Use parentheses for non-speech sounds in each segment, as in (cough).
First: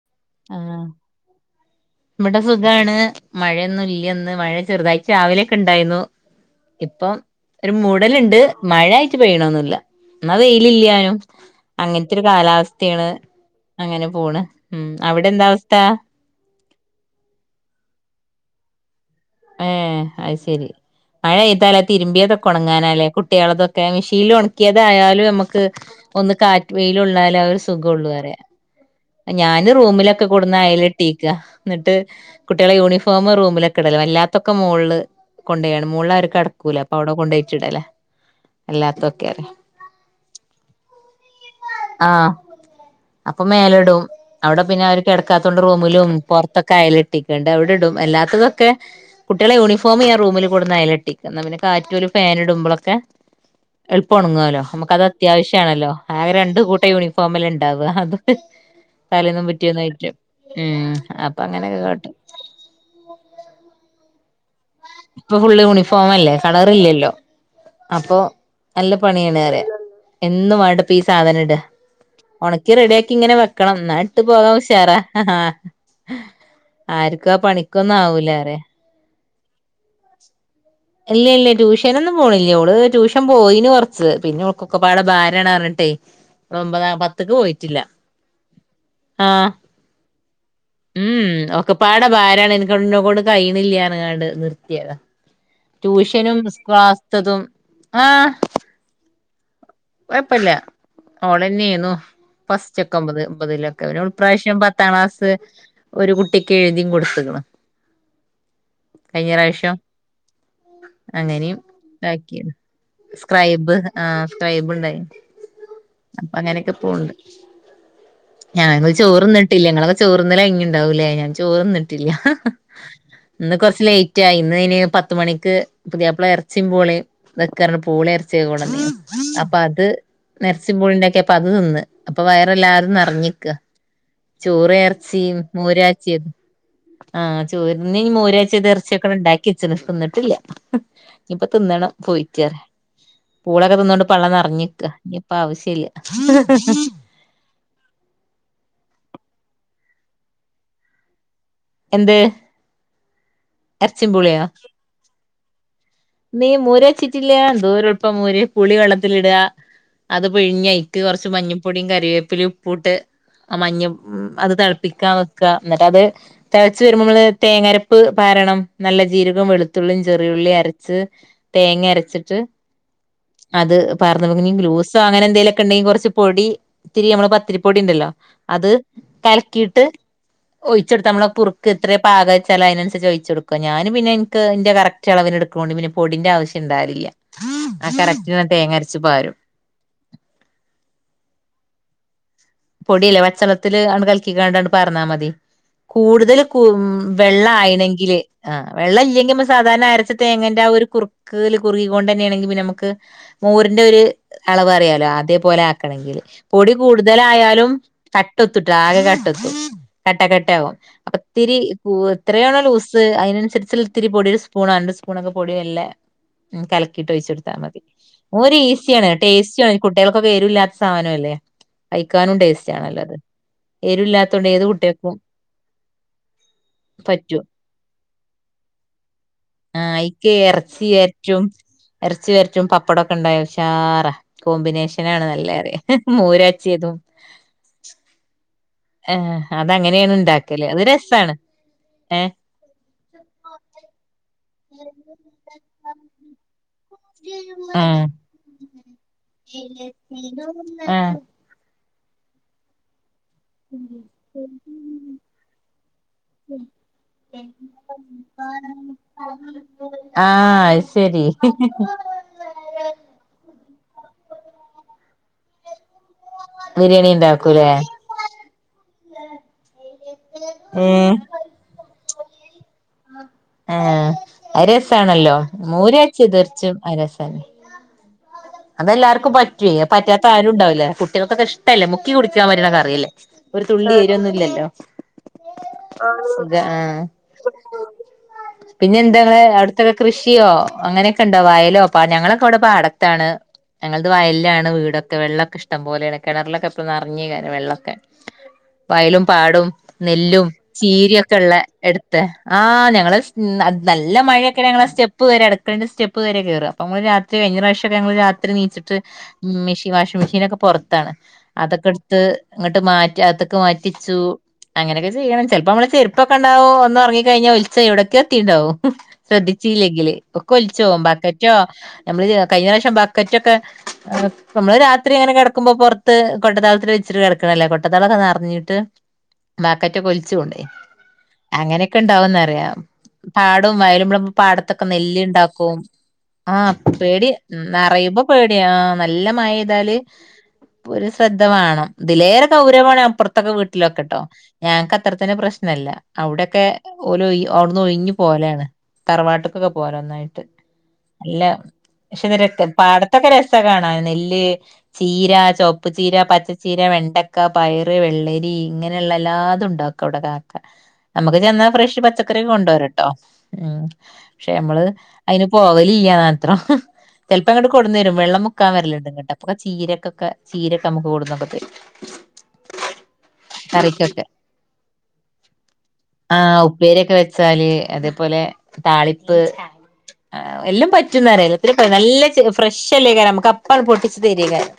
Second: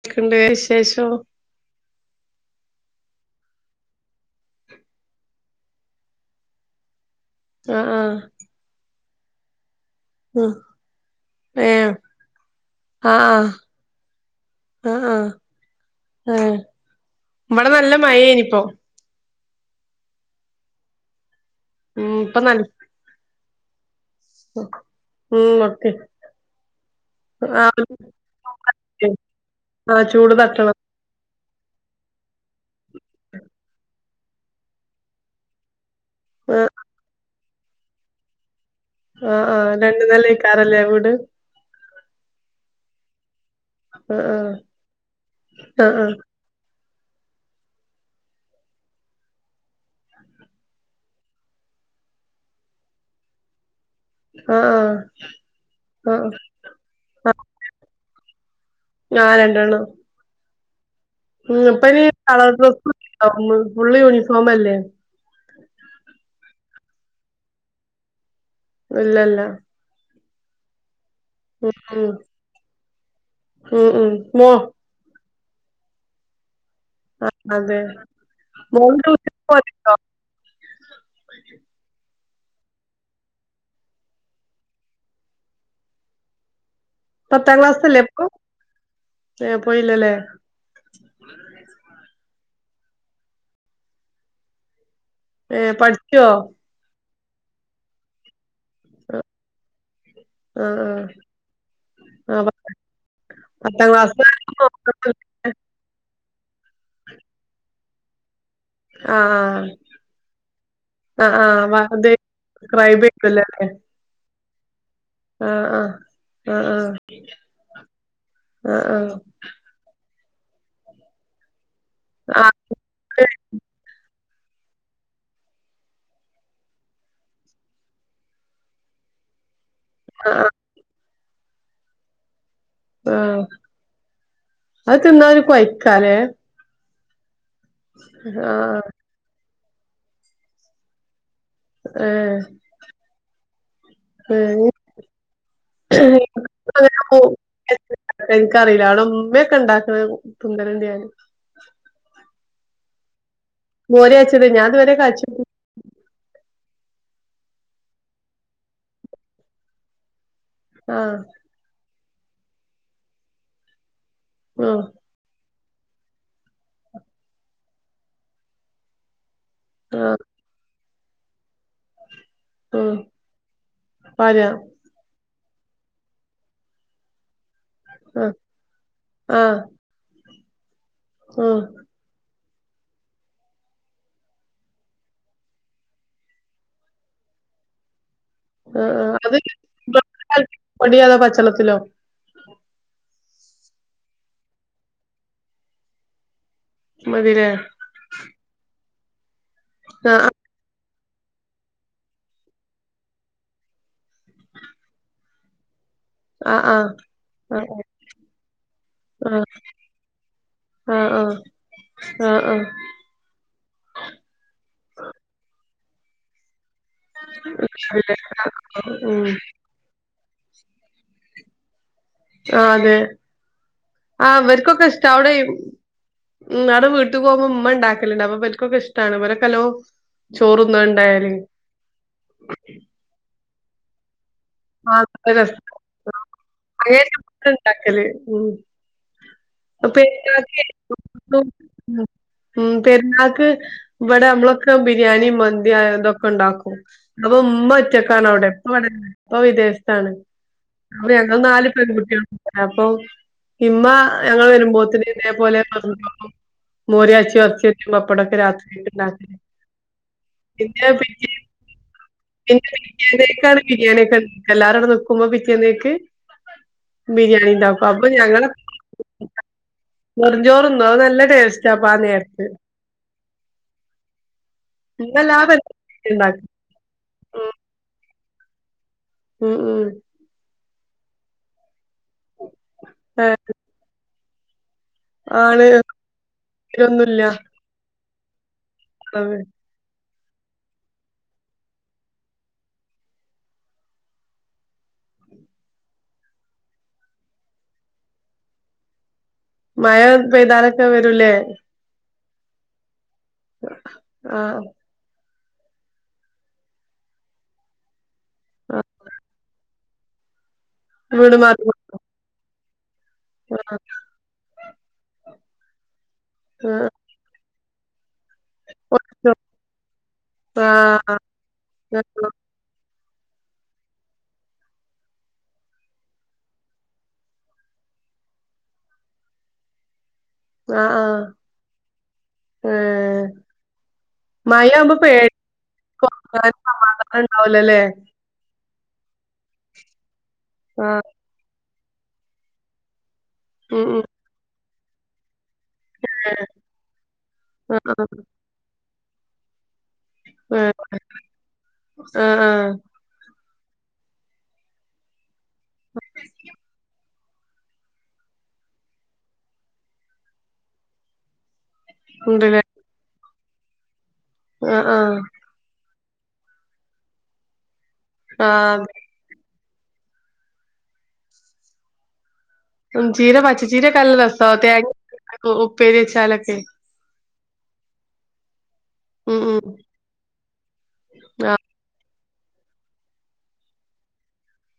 എന്തെക്കെണ്ട് ആഹ് വിശേഷം ഇവിടെ സുഖാണ് മഴയൊന്നും ഇല്ലഇന്ന് മഴ ചെറുതായിട്ട് രാവിലെയൊക്കെ ഇണ്ടായിരുന്നു ഇപ്പം ഒരു ആഹ് ആഹ് മൂടലുണ്ട് മഴ ആയിട്ടു പെയ്യണൊന്നുമില്ല എന്നാ ഉം വെയില് ഇല്ലാതാനും ഏഹ് അങ്ങനത്തെ ഒരു കാലാവസ്ഥയാണ് ആഹ് അങ്ങനെ പോണ് ഉം ആഹ് ആഹ് അവിടെ എന്താ അവസ്ഥ ആഹ് ഇവിടെ നല്ല മഴയാണിപ്പോ ഏ അത് ശെരി മഴ പെയ്താലേ ഉം ഇപ്പൊ തിരുമ്പിയതൊക്കെ നല്ല ഉണങ്ങാനാല്ലേ കുട്ടികളതൊക്കെ മെഷീനിൽ ഉണക്കിയതായാലും ഉം നമുക്ക് ഓക്കെ ഒന്ന് കാറ്റ് വെയിലുകൊള്ളാലേ ആ ഒരു ആഹ് സുഖമുള്ളു പറയാ ഞാാന് ആഹ് റൂമിലൊക്കെ ചൂട് കൊണ്ടുവന്ന് തട്ടണം അയയിലിട്ട് ട്ടിക്ക എന്നിട്ട് കുട്ടികളെ യൂണിഫോമ് റൂമിലൊക്കെ ഇടലും അല്ലാ ത്തൊക്കെ മുകളില് കൊണ്ട് പോയാണ് മുകളില് ആരും ആഹ് കിടക്കൂല അപ്പൊ അവിടെ കൊണ്ടുപോയിട്ട് ഇടാല്ലോ ആഹ് ആഹ് രണ്ട് നിലയിക്കാണല്ലേ വീട് ആഹ് അപ്പൊ മേലെ ഇടും ആഹ് അവിടെ പിന്നെ ആരും കിടക്കാത്തൊണ്ട് ആഹ് ആഹ് റൂമിലും പുറത്തൊക്കെ അയയിലി കെട്ടിക്കൊണ്ട് അവിടെ ഇടും അല്ലാത്തതൊക്കെ കുട്ടികളെ യൂണിഫോം ഞാൻ റൂമിൽ കൊണ്ടുവന്ന് അയിലിട്ടിക്കും ന്ന പിന്നെ കാറ്റു വരും ഫാനിടുമ്പലൊക്കെ എളുപ്പം ഉണങ്ങുവല്ലോ ആഹ് നമുക്ക് അത് അത്യാവശ്യമാണല്ലോ ആഹ് ആഹ് രണ്ട് കൂട്ടം ആഹ് യൂണിഫോമല്ലേ ഉണ്ടാവുക അത് പിന്നെ ആഹ് തലെന്നും രണ്ടെണ്ണം പിറ്റേന്നുമായിട്ട് ഉം ഇഞ്‌പ്പം കളർ ഡ്രെസ്സ് (unintelligible) ഫുള്ള് യൂണിഫോമല്ലേ. ഇപ്പൊ ഫുള്ള് യൂണിഫോമല്ലേ കളറില്ലല്ലോ അപ്പൊ നല്ല ഇല്ലല്ല പണ്യാണ് റ്യാ എന്നും വാണ്ടപ്പോ ഈ സാധന ഇ ടാ ഉം ഉം ഒണക്കി റെഡ്യാക്കി ങ്ങനെ വെക്കണം. ഉം എന്നാ ഉം ട്ട് പോവാൻ മോ ഉഷാറ. ആര്ക്കും ആ പണിക്കൊന്നും ആവൂലാറ്യ. മോള് ട്യൂഷൻ പോവല്ണ്ടോ? ഇല്ലല്ല ട്യൂഷനൊന്നും പോണില്ല. ഓള് ട്യൂഷൻ പോയിന് കൊർച്ച് പിന്നെ ഓൾക്കൊക്കപ്പാടെ ബാരാണർഞ്ഞിട്ടെ ഓളൊമ്പതാ പ പത്താം ക്ലാസ്സല്ലേപ്പൊ ആഹ് ഏഹ് പോയില്ലല്ലേ. ഉം ഉം ഒക്കെപ്പാടെ ഭാരാണ് ഇൻക്ക് ഇന്നേക്കോണ്ട് കയ്യിണില്ല്യാർഞ്ഞ്കാണ്ട് നിർത്ത്യെത. ഏ പഠിച്ചോ ട്യൂഷനും സ് ക്ലാസ്സ്ത്തതും ആഹ്. കൊഴപ്പല്ല ആ ആ ഓളന്നേനു ആ, പ- ഫസ്റ്റൊക്കൊമ്പത് ഒമ്പതിലൊക്കെ പത്താം പിന്നെ ക്ലാസ് ഓള്പ്രാവശ്യം പത്താം ക്ലാസ്. ഒരു കുട്ടിക്ക് എഴ്തിം കൊട്ത്ത്ക്ക്ണ്. ആഹ് പ്രാവശ്യം ആഹ് അങ്ങനിം അത് താക്കീണ് സബ്സ്ക്രൈബ് ചെയ്തല്ലല്ലേ സ്ക്രൈബ് ആഹ് സ് ക്രൈബ്ണ്ടായീനി ആ ആ ആ അപ്പങ്ങനൊക്കെ ആ പോവണ്ട്. ആ ഞങ്ങക്ക് ആ ചോറ് ന്ന്ട്ടില്ല ഇങ്ങളൊക്കെ ചോറ്ന്നലയ്ഞ്ഞിണ്ടാവുലെ ഞാൻ ചോറ്ന്ന്ട്ടില്ല. ആ അത് ഇന്ന് കൊർച്ച് ലെയ്റ്റായി ഇന്നയ്ന് പത്ത് മണിക്ക് പുതിയാപ്പള എർച്ചിം പൂളിം വെക്കാർഞ്ഞ് പൂളിം എർച്ച്യൊക്കെ കൊണ്ടന്നീനു. അപ്പത് ആ ആ ഇന്നെർച്ചിം പൂളിണ്ടാക്ക്യപ്പൊ അത് തിന്ന് അപ്പൊ വയറല്ലാര് ആ. നർഞ്ഞ്ക്ക ചോറ് അത് തിന്നാ എർച്ചിം ഒരു മോര് കൊയ്ക്കാലേ കാച്ച്യതും. ആഹ് ചോറ്ന് ആ മോരാച്ച്യതും എർച്ച്യൊക്കവടെ ണ്ടാക്ക്യച്ച്ണ് തിന്ന്ട്ടില്ല. ഇഞ്പ്പൊ തിന്നണം ഏ പോയിട്ട്റ്യാ പൂളൊക്കെ തിന്നോണ്ട് പള്ള ഏ നർഞ്ഞ്ക്ക ഇഞ്പ്പാവശ്യല്ല. (unintelligible) എനിക്കറില്ല അവടെ ഉമ്മക്കെ ഇണ്ടാക്ക്ണത് തിന്നല്ണ്ട് ഞാന്. എന്ത്? എറച്ചിം മോരാച്ച്യത് ഞാൻ ഇത് വരെ കാച്ച് മ്മേ മോരച്ച്ട്ട്ല്ല എന്തോരെള്പ്പാ മോര് പുളി വെള്ളത്തിലിടാ അത് ആ പിഴിഞ്ഞയ്ക്ക് കൊർച്ച് മഞ്ഞിപ്പൊടിം കറിവേപ്പിലിം ഉപ്പൂട്ട് ആ മഞ്ഞം ഉം അത് ആ തൾപ്പിക്കാ വെക്കാ ഇന്നട്ടത് തൾച്ച് വെരുമ്പമ്മള് തേങ്ങരപ്പ് പാരണം. നല്ല ജീരകം, വെളുത്തുള്ളിം ആ ചെറിയുള്ളി അരച്ച് തേങ്ങ രച്ച്ട്ട് ആ അത് പാർന്ന് പറയാ ഇങ്ങക്ക്ഞ്ഞ് ലൂസോ അങ്ങനെന്തേലൊ ക്കെണ്ടെങ്കിൽ കൊർച്ച് പൊടി ത്തിരി അമ്മളെ പത്തിരിപ്പൊടിണ്ടല്ലോ ആ അത് ആ കലക്കിട്ട് ഒയ്ച്ചൊട്ത്ത അമ്മളെ ഉം കുറുക്ക് എത്ര പകെച്ചാല് അയ്നൻസരിച്ച് ഒയ്‌ച്ചൊട്ക്ക. ഞാന് പിന്നെ ഇൻക്ക് ഇന്റെ കറക്റ്റളവിന്ട് ത്തോണ്ട് പിന്നെ പൊടിൻ്റാവശ്യണ്ടാവലില്ല. ആ കറക്ട് ന്നട്ടെ ആഹ് ആഹ് അത് ചൂടുവെള്ളത്തി കലക്കി പൊട്യോ അതോ പച്ചള്ളത്തിലോ പൊട്യല്ലേ പച്ചള്ളത്തില് ആണ്ട് കല്ക്കിക്കാണ്ടാണ്ട് പാർന്നാമതി കൂടുതല് കു ഉം മതിലേ വെള്ളായിണെങ്കില് ആഹ് വെള്ളല്ലെങ്കി നമ്മ ആ സാധാരണരച്ച് തേങ്ങ ൻ്റെ ആ ഒരു കുറുക്ക്ല് കുറുകികൊണ്ടേണെങ്കി പിന്നമ്മക്ക് മോരിൻ്റൊര് അളവറിയാലോ അതേപോലെ ആക്കണങ്കില് ആ പൊടി ആ ആ കൂടുതലായാ ആ ലും കട്ടത്തുട്ടോ ആകെ കട്ടത്തും. കട്ട കട്ടാവും ആ ഒത്തിരി കൂ ആ ആ ആ അതെ. എത്രയാണോ ലൂ സ് അയ്നൻസര്ച്ചിൽ ഇത്തിരി പൊടി ഒര് സ്പൂണോ രണ്ട് സ്പൂണൊക്കെ പൊടി മെല്ലേ ഉം കലക്കിട്ട് ഒഴിച്ച് കൊടുത്താ മതി ഒര് ഈസിയാണ് ഉം ടേസ്റ്റിണ് കുട്ട്യാൾക്കോക്കെ എരുല്ലാത്തെ സാനും അല്ലേ ആഹ് അതെ ആഹ് എരുല്ലാത്തോണ്ട് ഏത് ഇവർക്കൊക്കെ ഇഷ്ട്ടാ കുട്ടികൾക്കും അവിടെയും ഉം അവ്ടെ വീട്ട് പറ്റും പോവുമ്പോ ഇമ്മ ഇണ്ടാക്കല്ണ്ട് അപ്പ ഇബൽക്കോക്കെ ഇഷ് ട്ടാണ് ഇവരോക്കെ ലോ ആഹ് ഇക്കെ എറച്ചി ഏറ്റവും എറച്ചി വെര്റ്റിയതും പപ്പടക്കെ ഇണ്ടായ ഉഷാറാ ആ കോമ്പിനേഷനാണ് നല്ല നല്ലേ രസാ മോരാച്ചിയതും ഉണ്ടാക്കല് ഉം ഏഹ് അത് അങ്ങനെണ് പെരുന്നാക്ക് ഇണ്ടാക്കല് അത് രസാണ് ഉം ഏഹ് ഉം പെരുന്നാക്ക് ഇവടെ നമ്മളൊക്കെ ബിരിയാണി, മന്തി അതൊക്കെ ഇണ്ടാക്കും അപ്പ ഉമ്മ ആ ഒറ്റക്കാണ് അവ്ടെ (unintelligible) ഇപ്പ വിദേശത്താണ് ആ അപ്പൊ ഞങ്ങള് നാല് (unintelligible) അപ്പൊ ഇമ്മ ഞങ്ങള് വെരുമ്പോത്തിന് ഇതേ പോലെ വെറും ചോറും മോര്യാച്ചിയതും, എർച്ചി വേര്റ്റിയതും, പപ്പടും ഒക്കെ രാത്രികക്ക് ഇണ്ടാകി പിന്നെ പിറ്റേന്ന് ക്ക (unintelligible) പിറ്റേന്നക്കാണ് ബിരിയാണി ഒക്കെ എല്ലാരും അവ്‌ടെ നിക്കുമ്പോ പിറ്റേന്നകക്ക് ബിരിയാണി ഇണ്ടാക്കും അപ്പൊ ഞങ്ങ (unintelligible) വെർചോറ്ന്നോ അത് ഏഹ് നല്ല ടേസ്റ്റാ പ്പ ആ നേര്ത്ത് ആഹ് അത് രസാണല്ലോ ഇങ്ങളെല്ലാ പരിപാടിക്കും മോരാച്ചിയതും ഇണ്ടാക്കും. എർച്ചും അത് രസന്നെ ഉം അത് എല്ലാർക്കും ഉം പറ്റേ ഉം പറ്റാത്ത ആരും ഇണ്ടാവൂല കുട്ട്യാൾക്കോക്കെ ഇഷ്ടല്ലേ മുക്കി കുടിക്കാൻ പറ്റുന്ന കറിയെല്ലേ ഏഹ് ഒരു തുള്ളി തീരൊന്നുല്ലല്ലോ ആള് സുഖ ആഹ് ഇതൊന്നുല്ല പിന്നെ അതെ. എന്താങ്ങള് അവിട് ത്രേ കൃഷിയോ അങ്ങനെക്കെ ഇണ്ടോ വയലോ ഞങ്ങളൊക്കെ ഇവടെ പാടത്താണ് ഞങ്ങൾത് വയല്ലാണ് വീടൊക്കെ വെള്ളൊക്കെ ഇഷ്ടം പോലെണ് കേണർലൊക്കെ ഇപ്പോ നെർഞ്ഞെക്കാരം വെള്ളൊക്കെ ഉ വയലും, പാടും, മഴ നെല്ലും, പെയ്താലൊക്കെ വരൂലേ ചീരയൊക്കെ ഇള്ളെ എട്ത്തെ ആഹ് ഞങ്ങള് ന്ന നല്ല ആഹ് മഴയെക്കെണെങ്കി ഞങ്ങളാ സ്റ്റെ പ്പ് വരെ അടുക്കളെത്തെ സ്റ്റെപ്പ് വേറെ കേറാ അപ്പ അമ്മള് രാത്രി കഴിഞ്ഞ പ്രാവശ്യെക്കെ ഞങ്ങള് രാത്രി ആഹ് നീച്ച്ട്ട് ഉം ഈ വാഷിംഗ് മെഷീനോക്കെ പോർത്താണ് വീട് മാറി അതൊക്കെ ഇട്ത്ത് ഇങ്ങട്ട് മാറ്റി ഈ അകത്ത്ക്ക് ആഹ് മാറ്റിച്ചു അങ്ങനൊക്കെ ചെയ്യണം ചെൽപ്പോ അമ്മളെ ചെരുപ്പൊക്കെ ഇണ്ടാവും ഒന്ന് ഒറങ്ങി കഴിഞ്ഞാ ച എവ്ടെക്കെ എത്തിണ്ടാവും ശ്രദ്ധിച്ചില്ലെങ്കില് ഒക്കെ ഒൽച്ചോവും ആഹ് ബാക്കറ്റോ ആഹ് നമ്മള് കഴിഞ്ഞ പ്രാവശ്യം ബക്കറ്റൊക്കെ ഏഹ് നമ്മള് രാത്രി ഇങ്ങനെ കെടക്കുമ്പോ പൊർത്ത് കൊട്ടത്തളത്തില് വെച്ചിട്ട് കെടക്കണല്ലേ കൊട്ടത്തളൊക്കെ ന്നർഞ്ട്ട് ബക്കറ്റൊക്കെ ഒൽച്ച് കൊണ്ടേയ്നി ആഹ് ആഹ് അങ്ങനെക്കെ ഇണ്ടാവും ന്നറയാ ഏഹ് (unintelligible) വയിലും പ്ലം പാടത്തൊക്കെ മഴയാവുമ്പോ പേടിക്കാനും നെല്ല്ണ്ടാക്കും ആഹ് സമാധാനം പേടി ഉം ഉണ്ടാവൂലല്ലേ ഇത് പ്പ പേടിയാ ആഹ് നല്ല മയെയ്താല് ആഹ് ഒര് ശ്രദ്ധ വാണം ഇതിലേറെ കൗരവാണ് അപ്പോർത്തൊക്കെ ഉം ഉം വീട്ടിലൊക്കെട്ടോ ഞങ്ങക്ക് അത്രത്തന്നെ പ്രശ് ന്നല്ല ഏഹ് അവ്ടൊക്കെ ഓല് ഒയി അവ്ട്ന്ന് ആഹ് ആഹ് ഒഴിഞ്ഞ് പോലാണ് തറവാട്ട്ക്കൊക്കെ പോല ഒന്നായി ട്ട് ഏഹ് ഇല്ല ആഹ് (unintelligible) ആഹ് പാടത്തൊക്കെ രസാ കാണാന് നെല്ല്, ചീര, ചൊവപ്പ് ചീര, പച്ചച്ചീര വെണ്ട ക്ക പയറ്, വെള്ളരി ഇങ്ങനെള്ളെ എല്ലാതും ഇണ്ടാക്കും അവ്ടെ കാക്ക നമക്ക് ചെന്ന ഫ്രഷ് പച്ചക്കറിക്കൊ ഉണ്ട്ല്ലേ കൊണ്ടോരോട്ടോ ഉം പക്ഷെ ആഹ് അമ്മള് ആഹ് അയ്ലെ പോകലില്ല്യന്ന് മാത്രം ചെൽപ്പം ഇങ്ങട്ട് കൊട്ന്നെരും വെള്ളം മുക്കാം ആഹ് വെര്ല്ണ്ട് ഇങ്ങട്ടൊക്കെ അപ്പൊക്കെ ചീരക്കൊക്കെ ചീരൊക്കെ അമ്മക്ക് കൊട്ന്നൊക്കെ തെരും ചീര പച്ച ചീരാക്കല്ലോ രസാ തെങ്ങി ഉം ഉപ്പേരിച്ചാ ആഹ് ഉപ്പേരൊക്കെ വെച്ചാല് അതേപോലെ താളിപ്പ് ഉം ഉം ആഹ് എല്ലാം പറ്റുംന്നറിയാ ആഹ് എല്ലാത്തിനും. നല്ല ചുക ഫ്രഷ്ല്ലേയ്കാരേം നമുക്ക് അപ്പണ് പൊട്ടിച്തെരയ്കാരം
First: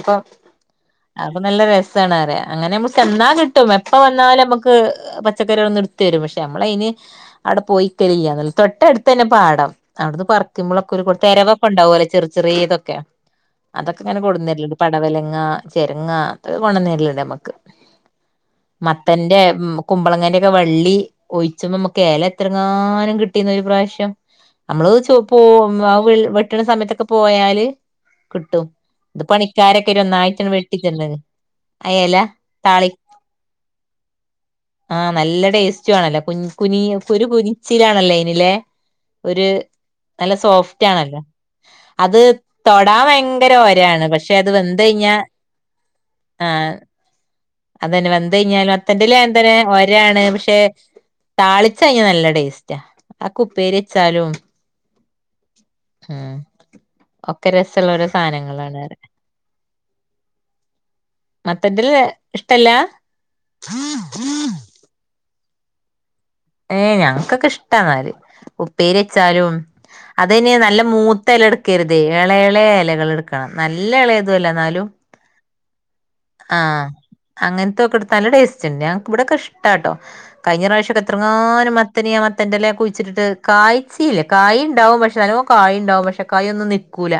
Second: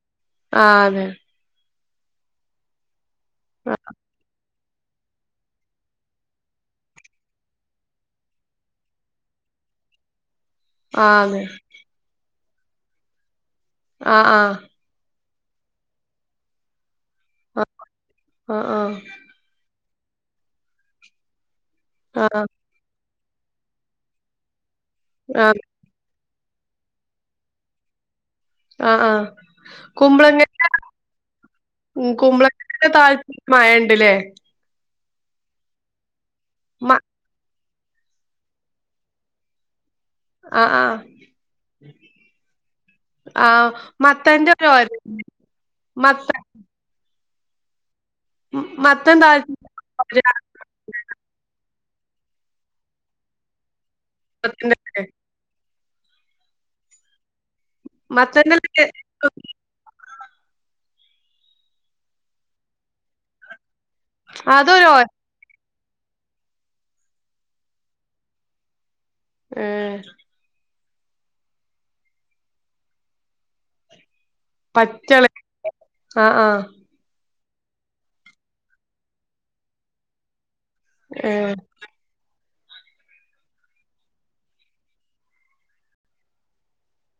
അപ്പൊ. ആഹ് അതെ. അപ്പൊ നല്ല രസാണറിയ അങ്ങനെ അമ്മള് ചെന്നാ കിട്ടും ആഹ് എപ്പ വന്നാലുംഅമ്മക്ക് ക്ക് പച്ചക്കറേളൊന്ന്ട്തെരും പക്ഷെ അമ്മളയിന്. അടെ പോയിക്കലില്ലന്നൊള്ളൂ തൊട്ടടുത്തന്നെ പാടം അവിടുന്ന് പറിക്കുമ്പോഴൊ കുരു പൊ അതെ തെരവൊക്കെ ഇണ്ടാവോലോ ചെർ ചെറേതൊക്കെ അതൊക്കെങ്ങനെ ആഹ് കൊടുന്നരെലിണ്ട്. പടവലങ്ങ, ചെരങ്ങ, അതൊക്കെ കൊണ്ടന്നരല്ണ്ട് അമ്മക്ക്. ക്ക് ആഹ് ആഹ് മത്തന്റെ കുമ്പളങ്ങന്റെക്കെ വള്ളി ഒഴിച്ച് മ്പോമ്മ ആഹ് എലത്രങ്ങാനും കിട്ടീന്നു ഒരു പ്രാവശ്യം നമ്മള് ചോ പോ ആഹ് മാവ് വെട്ട്ണെ സമയത്തൊക്കെ പോയാല്. കിട്ടും ആഹ് ഇത് ആഹ് പണിക്കാരൊക്കെ കുമ്പളങ്ങ ഒന്നായിട്ടാണ് വെട്ടിതെര്നത്. ഉം കുമ്പളങ്ങന്റെ താളിപ്പ് മയണ്ട്ലെ. ആഹ് നല്ല ടേസ്റ്റുആണല്ലോ കുഞ് മ കുനിയ് കുരു കുനി. ചിലാണല്ലോ ലൈന്ലെ ഒര് നല്ല സോഫ് ആഹ് ആഹ് റ്റാണല്ലോ അത് തൊടാഭയങ്കര ആഹ് ഒരാണ് പക്ഷെ അത് വന്തഴിഞ്ഞാ. മത്രേ. അതന്നെ വന്തഴിഞ്ഞാല് മത്തൻ മത്തന്റെലിം താഴത്ത് അങ്ങൻതന്നെ ഒരു ഒരാണ് പശേ. താളിച്ചഴിഞ്ഞ നല്ല ടേസ്റ്റാ അഒക്കുപ്പേരെച്ചാലും. (unintelligible) ഉം ഒക്കെ രസള്ള ഓരോ മത്തന്റെ സാനങ്ങളാണ് അല്ലേ? പറിയാ. മത്തന്റെല ഇഷ്ടല്ലാ. അതൊരൊ ഏഹ് ഞങ്ങക്കൊക്കെ ഇഷ്ടന്നാല് ഉപ്പേരെച്ചാലും ഏഹ് അത് അതയ്ന് നല്ല മൂത്ത എല ഇട്ക്കരുത് എളെ എളേ എലകള്ട്ക്കണം നല്ല എളേതുഅല്ല ഇന്നാലും. പച്ചള് ആഹ് അങ്ങൻതൊക്കെടുത്ത നല്ല ടേസ്റ്റ്ണ്ട് ഞങ്ക്ക് ഇവടൊക്കെ ഇഷ്ടാട്ടോ കഴിഞ്ഞ പ്രാവശ്യം. ഏഹ് എത്രങ്ങാനും മ തനിയ മത്തന്റെലെ കുയിച്ചിട്ട്ട്ട് കായ്ചില കായ് ഇണ്ടാവും നല്ലോം കായിണ്ടാവും പക്ഷെ കായൊന്നും നിക്കൂല.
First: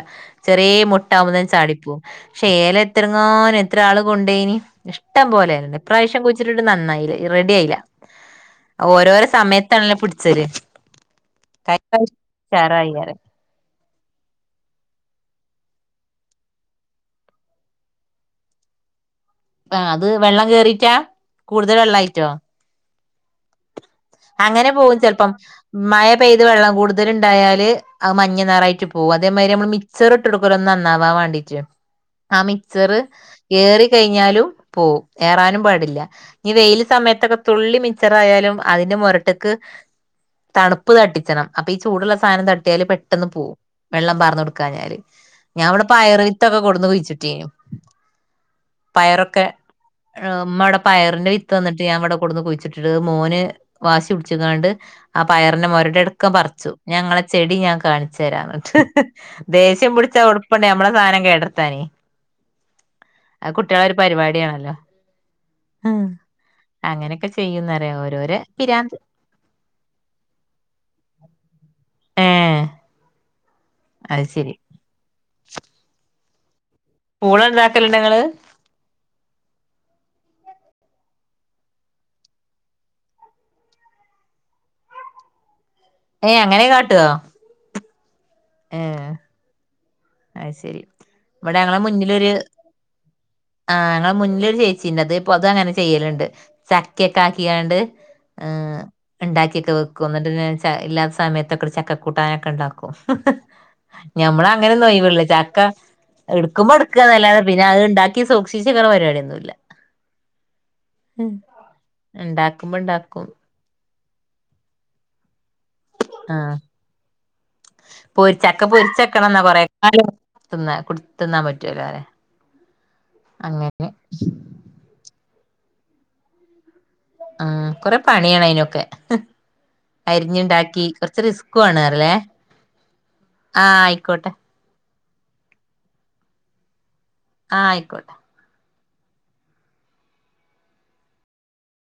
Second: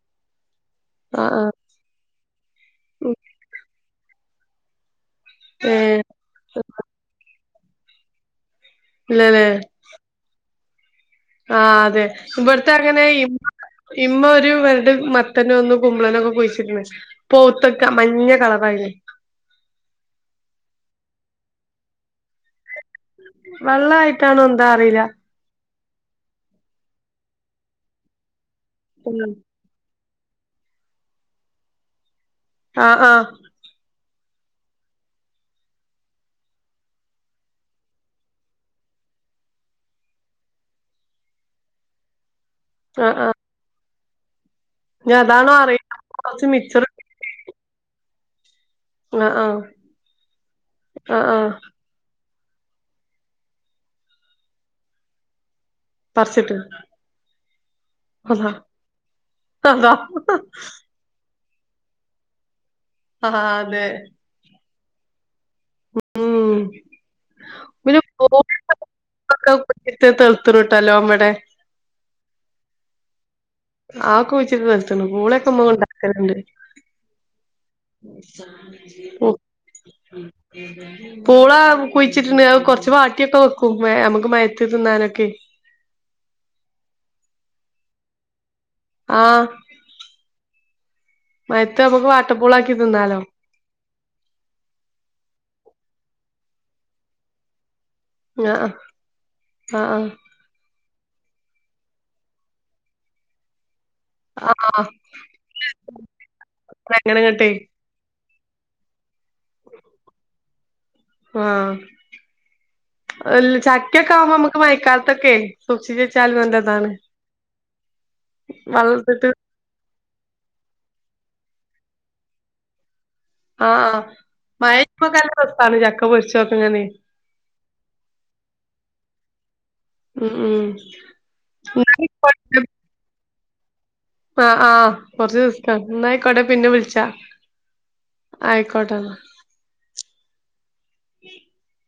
ചെറ്യേ ആഹ് മുട്ടാവുമ്പത്തിന് ആഹ് ചാടിപ്പോവും ശേ ഏല എത്രങ്ങാനും എത്ര ആള് കൊണ്ടയ്നി. ഇഷ്ട്ടം പോലെര്ന്ന് ഏഹ് ഇപ്രാവശ്യം കുയിച്ചിട്ടിട്ട് നന്നായില റെഡി ആയില. ഓരോരോ ഇല്ലല്ലേ സമയത്താണല്ലോ പിടിച്ചല്. ആഹ് അതെ ഇവട്ത്തങ്ങനെ ചാറായിറെ ഇപ്പ ഇമ്മൊരു മെരെട് മത്തനൊന്നും കുമ്പളനൊന്നും കുയിച്ചിട്ടിന്ന്പക്ഷേ പൗത്തൊക്കെ മഞ്ഞ കളറായീന്. ആഹ് അത് വെള്ളം കേറീറ്റാ കൂടുതൽ വെള്ളായിറ്റൊ വെള്ളായി അങ്ങനെ പോകും ചെൽപ്പം. മയ പെയ്ത് വെള്ളം കൂടുതല്ണ്ടായല് ആഹ് മഞ്ഞ നാറായിറ്റ് പോകും അതേമാതിരി നമ്മൾ മി ച്ചറ്ട്ടോട്കൊല്ലോ ഒന്ന് നന്നാവവാണ്ടീറ്റ് ആ ആഹ് മിച്ചറ് ആഹ് ഏറി കഴിഞ്ഞാലും പോവും ഏറാനും പാടില്ല. ഈ വെയ്ല് സമയത്തൊക്കെ തുള്ളി മിച്ചറായാലും അതിന്റെ മുരട്ട്ക്ക് തണുപ്പ് തട്ടിച്ചണം അപ്പൊ ഈ ചൂടുള്ള സാധനം ത ട്ട്യാല് ആഹ് പെട്ടന്ന് ആഹ് പോകും വെള്ളം പറന്നൊട്ക്കാഞ്ഞാല് ഇനി അതാണോ ഞാവടെ അറിയില്ല പയർ കൊറച്ച് വിത്തൊക്കെ മിച്ചർ കൊട്ന്ന് കുഴിച്ചിട്ടീനു ആഹ് പയറൊക്കെ ആഹ് ഹ് മ്മവടെ ആഹ് പയറിന്റെ ആഹ് വിത്തന്ന്ട്ട് ഞാവടെ കൊട്ന്ന് കുഴിച്ചിട്ടിട്ട് മോന് വാശിപുഡ്ച്ച്കാണ്ട് ആ പയറിന്റെ മൊര ട്ക്കം പറിച്ചിട്ട് പറച്ചു ഞങ്ങളെ ചെടി ഞാ അതാ കാണിച്ചരാനർഞ്ഞിട്ട് അതാ ദേഷ്യം പിടിച്ചാ എള്പ്പാണ് ഞമ്മളെ സാധനം കേടർത്താന് ആഹ് കുട്ട്യാളോരു പരിപാഡ്യാണല്ലോ ഉം (unintelligible) (unintelligible) ചെയ്യുന്നറിയാ ഓരോരെ പിരാന്ത് ബേട്ടിയിട്ടേ തെലുതിന് ട്ടോ ബടെ ഏഹ് ആഹ് കുച്ചിട്ട്തയ്ത്ത്ക്ക്ണ് പൂളക്കമ്മബടെണ്ടാക്കല്ണ്ട് പൂള ഉണ്ടാക്കലുണ്ടോ നിങ്ങള് ഓ പൂള കുഴിച്ചിട്ട്ണ്ട് അഹ് കൊർച്ച് ബാക്കിയൊക്കെ വെക്കും നമുക്ക് മയത്തി തിന്നാനൊക്കെ ഏയ് അങ്ങനെ കാട്ടുവോ ഏ ആഹ് അത് ശരി ഇവിടെ ഞങ്ങളെ മയത് മ്മക്ക് മുന്നിലൊരു വാട്ടപൂളാക്കി തിന്നാലോ ആഹ് ഞങ്ങളെ മുന്നിലോരു ചേച്ചിണ്ട് അത് പ്പൊ അതങ്ങനെ ചെയ്യല്ണ്ട് ചക്കക്കെ ആക്യാണ്ട് ആഹ് ണ്ടാക്കിയൊക്കെ വെക്കും ആഹ് ന്നിട്ട് ച്ച ഇല്ലാത്ത സമയതോക്കണ്ട് ചക്ക കൂട്ടാനൊക്കെണ്ടാക്കും ആഹ് ഞമ്മളങ്ങനോന്നു ണ്ടല്ലോ ചക്ക ഓർക്കുമ്പോട്ക്കാന്നല്ലാതെ അങ്ങനെങ്ങട്ടെ പിന്നെ അഹ്ണ്ടാക്കി സൂക്ഷിച്ചക്ക്ണപരിപാടിയൊന്നുല്ല ഉം ണ്ടാക്കുമ്പോണ്ടാക്കും ഉം ചക്ക ക്യോക്കകുമ്പോമ്മക്ക് മയക്കാൽതോക്കെ സൂക്ഷിച ആഹ് പൊരിച്ച ചക്ക വള്ളത്തിട്ട് പൊരിച്ചക്കണന്നാ കൊറേ ക്കാലം തിന്ന തിന്നാം പറ്റല്ലോ അങ്ങനെ ആഹ്അഹ് മയക്കപെയ്യുമ്പോൾ നല്ല രസാണ് ചക്ക പൊര്ച്ചൊക്കെ ഇങ്ങനെ ആഹ് കൊറേ പണിയാണയിനൊക്കെ ഉം ഉം അരിഞ്ണ്ടാക്കി കുറച്ച് ന്നാ റിസ്കണറില്ലേ ആയിക്കോട്ടെ. ആഹ് ആയിക്കോട്ടെ ആഹ് ആഹ് കോർച്ച് റിസ്ക്കാണ് ന്നായിക്കോട്ടേ പിന്നെ വിൾച്ചാ ആഹ് അയ്ക്കോട്ടെ ആയിക്കോട്ടന്നാ (inaudible)